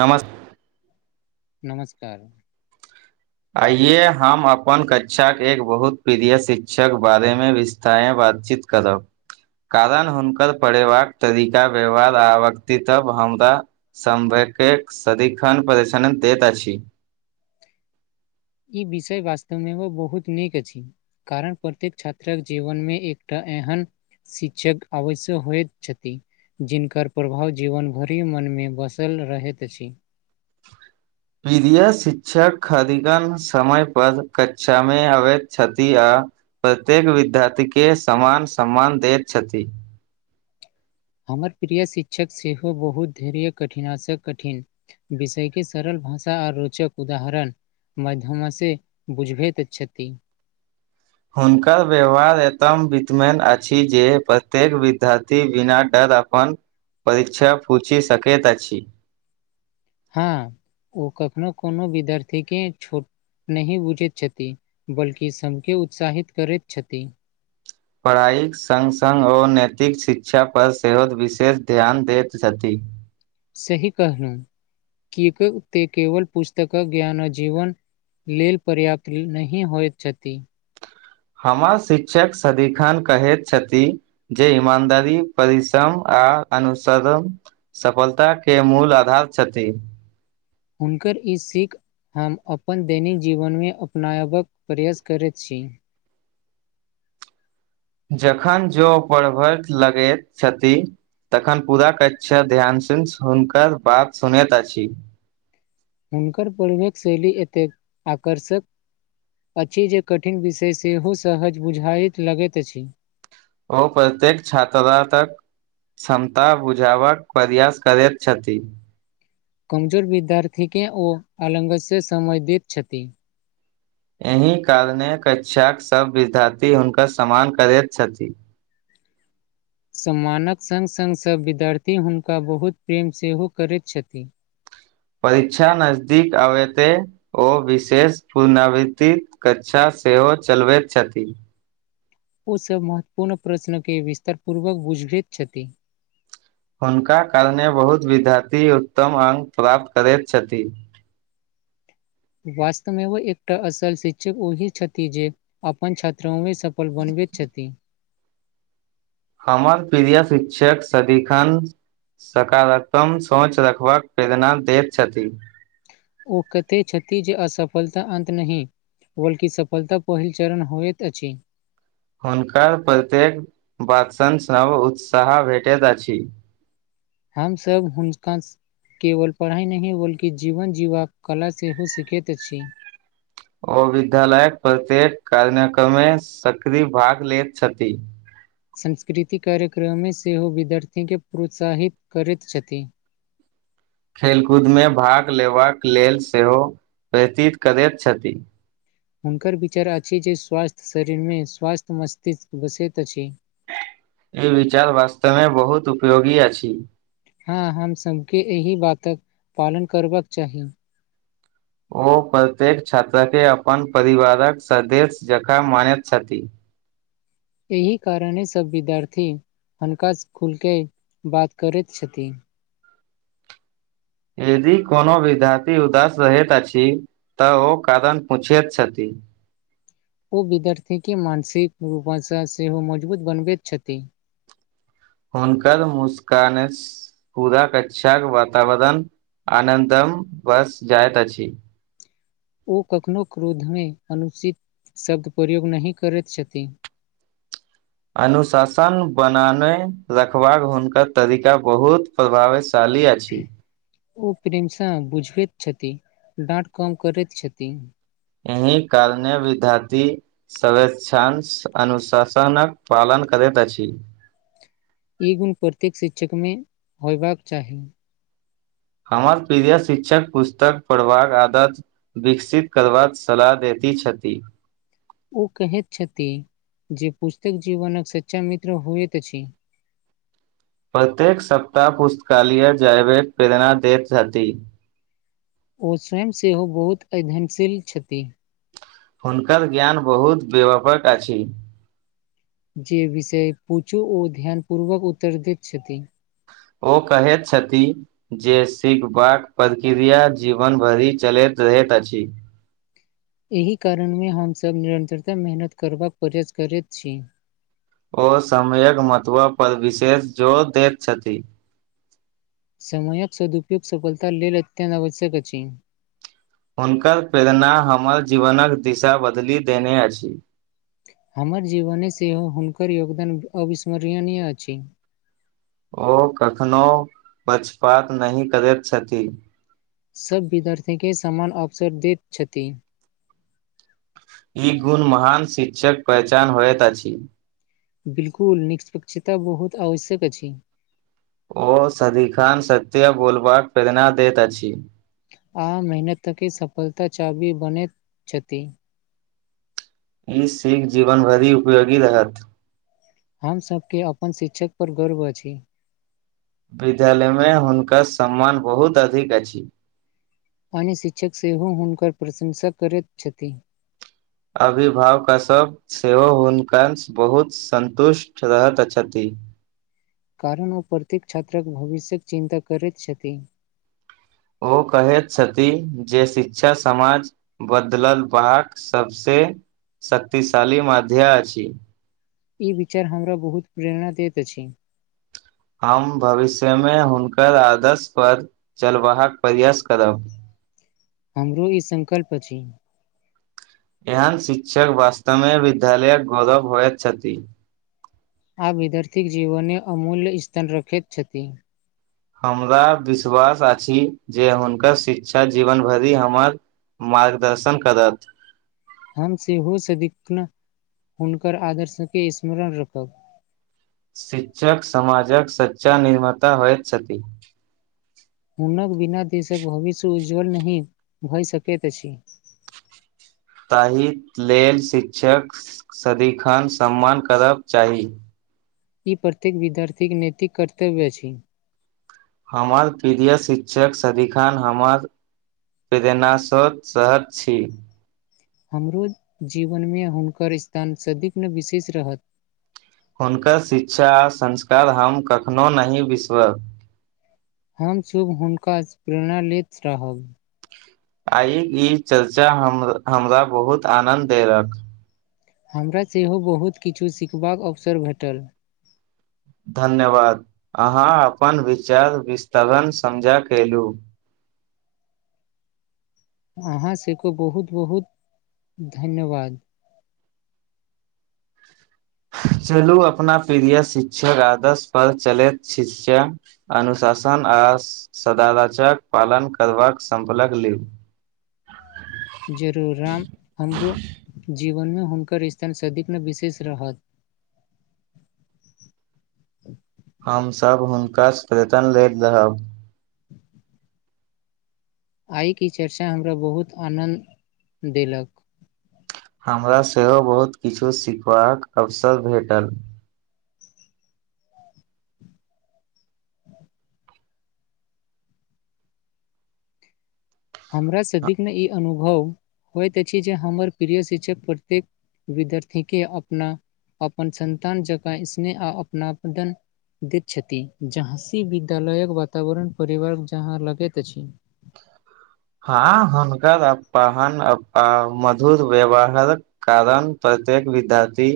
नमस नमस्कार आइये हम अपन कक्षाक एक बहुत प्रिय शिक्षक बारेमे विस्तायब बंचित करब कारण हुनकर पढ़ेबाक तरीका व्यवहार आ व्यक्तित्व हमरा समभ एक सदिखन परिक्षनन दैत अछि [unintelligible] ई विषय वास्तवमे बहुत नीक अछि कारण प्रत्येक छात्रक जीवनमे एकटा एहन शिक्षक अवश्यक होइत छथि जिनकर प्रभाव जीवन भरि मनमे बसल रहैत अछि प्रिय शिक्षक खरिगन समय पर कक्षामे अबैत छथि आ प्रत्येक विद्यार्थी के समान सम्मान दैत छथि हमर प्रिय शिक्षक सेहो बहुत धर कठिना सँ कठिन विषयके सरल भाषा आ रोचक उदाहरण मध्यम सँ बुझबैत छथि हुनकर व्यवहार एतम वितमन अछि जे प्रत्येक विद्यार्थी बिना डर अपन परीक्षा पूछि शकैत अछि हँ ओ कखनो कोनो विद्यार्थी के छोट नहि बुझैत छथि बल्कि सबके उत्साहित करैत छथि पढ़ाइक सङ्ग सङ्ग आर नैतिक शिक्षा पर सेहो विशेष ध्यान दैत छथिन [inaudible] सही कहलू कि ते केवल पुस्तक ज्ञान आ जीवन लेल पर्याप्त नहि होइत छथि हमर शिक्षक सदिखन कहैत छथि जे ईमानदारी परिश्रम आ आ अनुसरण सफलता के मूल आधार छथि हुनकर ई सिख हम अपन दैनिक जीवन मे अपनायबाक प्रयास करैत छी जखन जो परभ लगैत छथि तखन पूरा कक्षा ध्यान सँ हुनकर बात सुनैत अछि हुनकर परिवक शैली एतेक आकर्षक अछि जे कठिन विषय सेहो सहज बुझाइत लगैत अछि ओ प्रत्येक छात्रा तक क्षमता बुझाबबाक प्रयास करैत छथि कमजोर विद्यार्थी के ओ आलंगत से समधित छथि एहि कारणे कक्षाक सभ विद्यार्थी हुनकर सम्मान करैत छथि [inaudible] सम्मानक सङ्ग सङ्ग सभ विद्यार्थी हुनका बहुत प्रेम सेहो करैत छथि परीक्षा नजदीक आबत ओ विशेष पुनरावृति कक्षा सेहो चलबैत छथि ओ सब महत्वपूर्ण प्रश्न के विस्तारपूर्वक बूझबैत छथि हुनका कारणे बहुत विद्यार्थी उत्तम अङ्क प्राप्त करैत छथि [inaudible] वास्तवमे ओ एकटा असल शिक्षक ओहि छथि जे अपन छात्रा मे सफल बनबैत छथि ती हमर प्रिय शिक्षक सदिखन सकारात्मक सोच रखबाक प्रेरणा दैत छथि ओ कते छथि जे असफलता अन्त नहि बल्कि सफलता पहिल चरण होयइत अछि हुनकर प्रत्येक बातसन सभ उत्साह भेटैत अछि हमसभ हुनका केवल पढ़ाई नहि बल्कि जीवन जीवा कला सेहो हो सखैत अछि ओ विद्यालय प्रत्येक कार्यक्रमे सक्रिय भाग लेैत छथि सांस्कृतिक कार्यक्रममे सेहो विद्यार्थी केँ प्रोत्साहित करैत छथिन खेलकूद मे भाग लेबाक लेल सेहो व्यतीत करैत छथि हुनकर विचार अछि जे स्वास्थ्य शरीर मे स्वास्थ्य मस्तिष्क बसैत अछि ई विचार वास्तव में बहुत उपयोगी अ अछि हँ हमसभके एहि बातक पालन करबाक चाही ओ प्रत्येक छात्र केँ अपन परिवारक सदस्य जकाँ मानैत छथि एहि कारणे सब विद्यार्थी हनका खुलके बात करैत छथि यदि कोनो विद्यार्थी उदास रहैत अछि तऽ ओ कारन पूछिैत छथि ओ विद्यार्थीके मानसिक रूप सँ सेहो मजबूत बनबैत छथि हुनकर मुस्कान पूरा कक्षा के वातावरण आनन्दम बस जाइत अछि ओ कखनहु क्रोध मे अनुचित शब्द प्रयोग नहि करैत छथिन [inaudible] अनुशासन बनाने रखबाक हुनकर तरीका बहुत प्रभावित शाली आछी ओ प्रेमसाह बुझबैत छथिन डाँट कम करैत छथिन एहि कारणे विद्यार्थी सरवेक्षांश अनुशासनक पालन करेत अछि ई गुण प्रत्येक शिक्षक मे होयबाक चाही हमर प्रिय शिक्षक पुस्तक पढ़बाक आदत विकसित करबाक सलाह देत छथि ओ कैहत छथि जे पुस्तक जीवनक सच्चा मित्र होइत अछि [inaudible] प्रत्येक सप्ताह पुस्तकालय जयवेर प्रेरणा दैत हथि ओ स्वयं सेहो बहुत अध्ययनशील छथि हुनकर ज्ञान बहुत व्यापक अछि जे विषय पूछु ओ ध्यान पूर्वक उत्तर देत छथि ओ कहैत छथिन जे सिखबाक प्रक्रिया जीवन भरि चलैत रहैत अछी एहि कारण मे हमसभ निरन्तरता मेहनत करबाक प्रयास करैत छी ओ समयक महत्व पर विशेष जोर दैत छथि समयक सदुपयोग सफलता लेल अत्यन्त आवश्यक अछि हुनकर प्रेरणा हमर जीवनक दिशा बदलि देने अछि हमर जीवने सेहो हुनकर योगदान अविस्मरणीय अछि ओ कखनो पछपात नहि करैत छथिन सभ विद्यार्थी के समान अवसर दैत छथि ई गुण महान शिक्षक पहचान होइत अछि बिल्कुल निष्पक्षता बहुत आवश्यक अछि ओ सदिखान सत्य बोलबाक प्रेरणा दैत अछि आ मेहनत त के सफलता चाबी बनैत छथि ई सिख जीवन भरि उपयोगी रहत हमसबके अपन शिक्षक पर गर्व अछि विद्यालय मे हुनका सम्मान बहुत अधिक अछि अन्य शिक्षक सेहो हुनकर प्रशंसा करैत छथि अभिभावक सब सेहो हुनका बहुत सन्तुष्ट रहैत अछति [inaudible] कारण ओ प्रत्येक छात्रक भविष्यक चिन्ता करैत छथि ओ कहैत छथि जे शिक्षा समाज बदलल बा सबसे शक्तिशाली माध्या अछी ई विचार हमरा बहुत प्रेरणा दैत अछि हम भविष्य मे हुनकर आदर्श पर चलबाहक प्रयास करब [inaudible] हमरो ई संकल्प अछि एहन शिक्षक वास्तव मे विद्यालयक गौरव हो छथि आ विद्यार्थी जीवनने अमूल्य स्थान रखैत छथि हमरा विश्वास अछि जे हुनकर शिक्षा जीवन भरि हमर मार्गदर्शन करत हम सेहो सदिखन हुनकर आदर्शके स्मरण रखब शिक्षक सामजक सच्चा निर्माता होयत छथि हुनक बिना देशक भविष्य उज्ज्वल नहि भए सकैत अछि [inaudible] ताहि लेल शिक्षक सदिखन सम्मान करब चाही ई प्रत्येक विद्यार्थीके नैतिक कर्तव्य अछि हमर प्रिय शिक्षक सदी खान हमर प्रेरना स शहर छी हमरो जीवनमे हुनकर स्थान सदिग्न विशेष रहत हुनकर शिक्षा आ संस्कार हम कखनो नहि बिसरब हम सब हुनकास प्रेरणा लैत रहब आइ ई चर्चा हम हमरा बहुत आनन्द देलक हमरा सेहो बहुत किछु सिखबाक अवसर भेटल धन्यवाद अहाँ अपन विचार विस्तरण समझा कयलहुँ अहाँ सभके बहुत बहुत धन्यवाद [inaudible] [inaudible] चलू अपना प्रिय शिक्षक आदर्श पर चलैत शिशा अनुशासन आ सदारजक पालन करबाक संपलक लि जरूर राम हमरो जीवन हुनकर स्थान सदिखन विशेष रहत [inaudible] [unintelligible] हमसभ हुनका श्रीजन लैत रहब आइके चर्चा हमरा बहुत आनन्द देलक हमरा सेहो बहुत किछु सिखबाक अवसर भेटल हमरा सदिकन ई अनु भव होइत अछि जे हमर प्रिय शिक्षक प्रत्येक विद्यार्थीके अपना अपन संतान जका स्नेह आ अपना पटन दैत छथि जा हँसी विद्यालयक वातावरण परिवार जहाँ लगैत अछि [inaudible] हँ हुनकर अपाहन अप मधुर व्यवहार कारण प्रतेक विद्यार्थी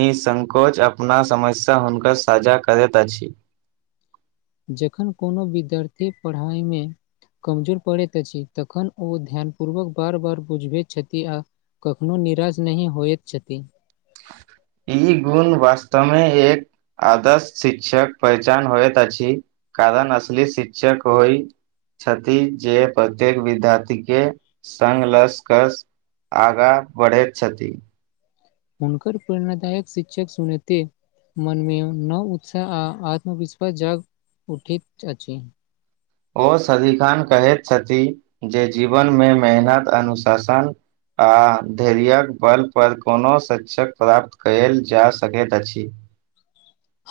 निःसंकोच अपना समस्या हुनकर साझा करैत अछि जखन कोनो विद्यार्थी परहय मे कमजोर पड़ैत अछि तखन ओ ध्यान पूर्वक बार बार बुझबैत छथि आ कखनो निराश नहि होयत छथि [unintelligible] ई गुण वास्तमे एक आदर्श शिक्षक पहचान होइत अछि कारण असली शिक्षक होइ छथि जे प्रत्येक विद्यार्थी के सन लसकर आगाँ बढ़ेत छथि हुनकर प्रेणदायक शिक्षक सुनैते मनमे नव उत्साह आ आत्मविश्वा जाग उठित अछि ओ सदिखन कहैत छथि जे जीवनमे मेहनत अनुशासन आ धैरियक बल पर कोनो शिक्षक प्राप्त कयल जा सकैत अछि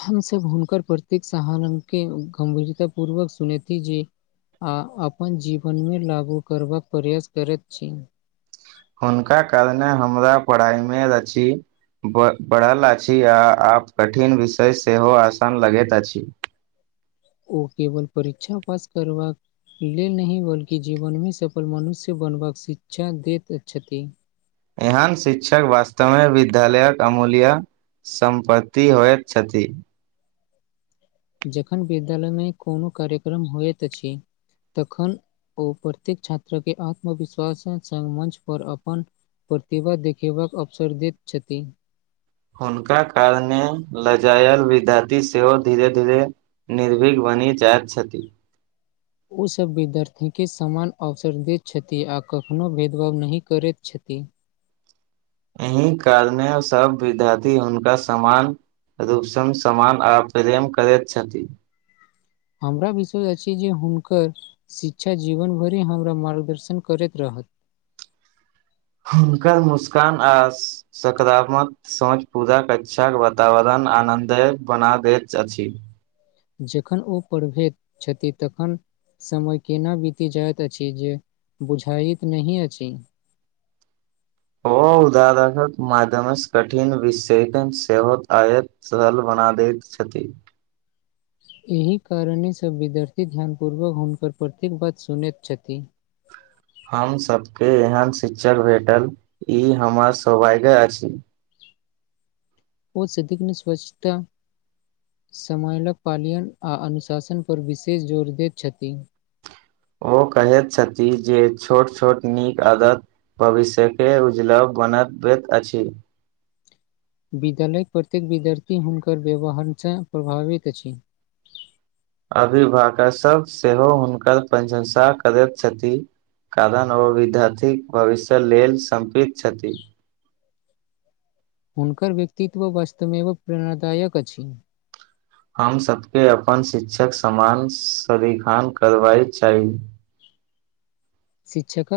हम सब हुनकर प्रतेक सहान्न के गंभीरता पूर्वक सुनेथि जे आ अपन जीवनमे लागू करबाक प्रयास करैत छी हुनका कारणे हमरा पढ़ाइमे रची ब बढ़ल अछि आ आप कठिन विषय सेहो आसान लगैत अछि [inaudible] ओ केबल परीक्षा पास करबाक ले नहि बल्कि जीवन मे सफल मनुष्य बनबाक शिक्षा देत छथि एहन शिक्षक वास्तमे विद्यालयक अमूल्य सम्पति होयत छथि जखन विद्यालय मे कोनो कार्यक्रम होइत अछि तखन ओ प्रत्येक छात्र के आत्मविश्वास सँ मञ्च पर अपन प्रतिभा देखेबाक अवसर दैत छथि हुनका कारणे लजायल विधाती सेहो धीरे धीरे निर्भीघ बनी जाइत छथि ओसभ विद्यार्थी के समान अवसर दैत छथि आ कखनो भेदभाव नहि करैत छथिन ती एहि कारणे सब विद्यार्थी हूनका समान रूपसन समान आ प्रेम करैत छथि हमरा विश्वष अछि जे हुनकर शिक्षा जीवन भरि हमरा मार्गदर्शन करैत रह [inaudible] [inaudible] हुनकर मुस्कान आ सकारात्मक सोच पूरा कक्षाक वातावरण आनन्दे बना दैत अछि जखन ओ पढ़बैत छथि तखन समय केना बीति जाइत अछि जे बुझाइत नहि अछि ओ उदाहरण क माध्यम सँ कठिन विषेषण सेवत आयत सल बन सरल बना दैत छथि एहि कारणे सभ विद्यार्थी ध्यानपूर्वक हुनकर प्रत्येक बात सुनैत छथि [inaudible] हमसभके एहन शिक्षक भेटल ई हमर सौभाग्य अछि ओ सधिक नहि स्वच्छता समानक पालयन आ अनुशासन पर विशेष जोर दैत छथिन ओ कहैत छथि जे छोट छोट नीक आदत भविष्य के उजला बनत अछि विद्यालयक प्रत्येक विद्यार्थी हुनकर व्यवहारसँ प्रभावित अछि अभिभावक सभ सेहो हुनकर प्रशंसा करैत छथि कारन ओ विद्यार्थीक भविष्य लेल सम्पित छथि हुनकर व्यक्तित्व वास्तवमेव प्रेरणादायक अछि हम सभके अपन शिक्षक समान सदिखन करबय चाही शिक्षक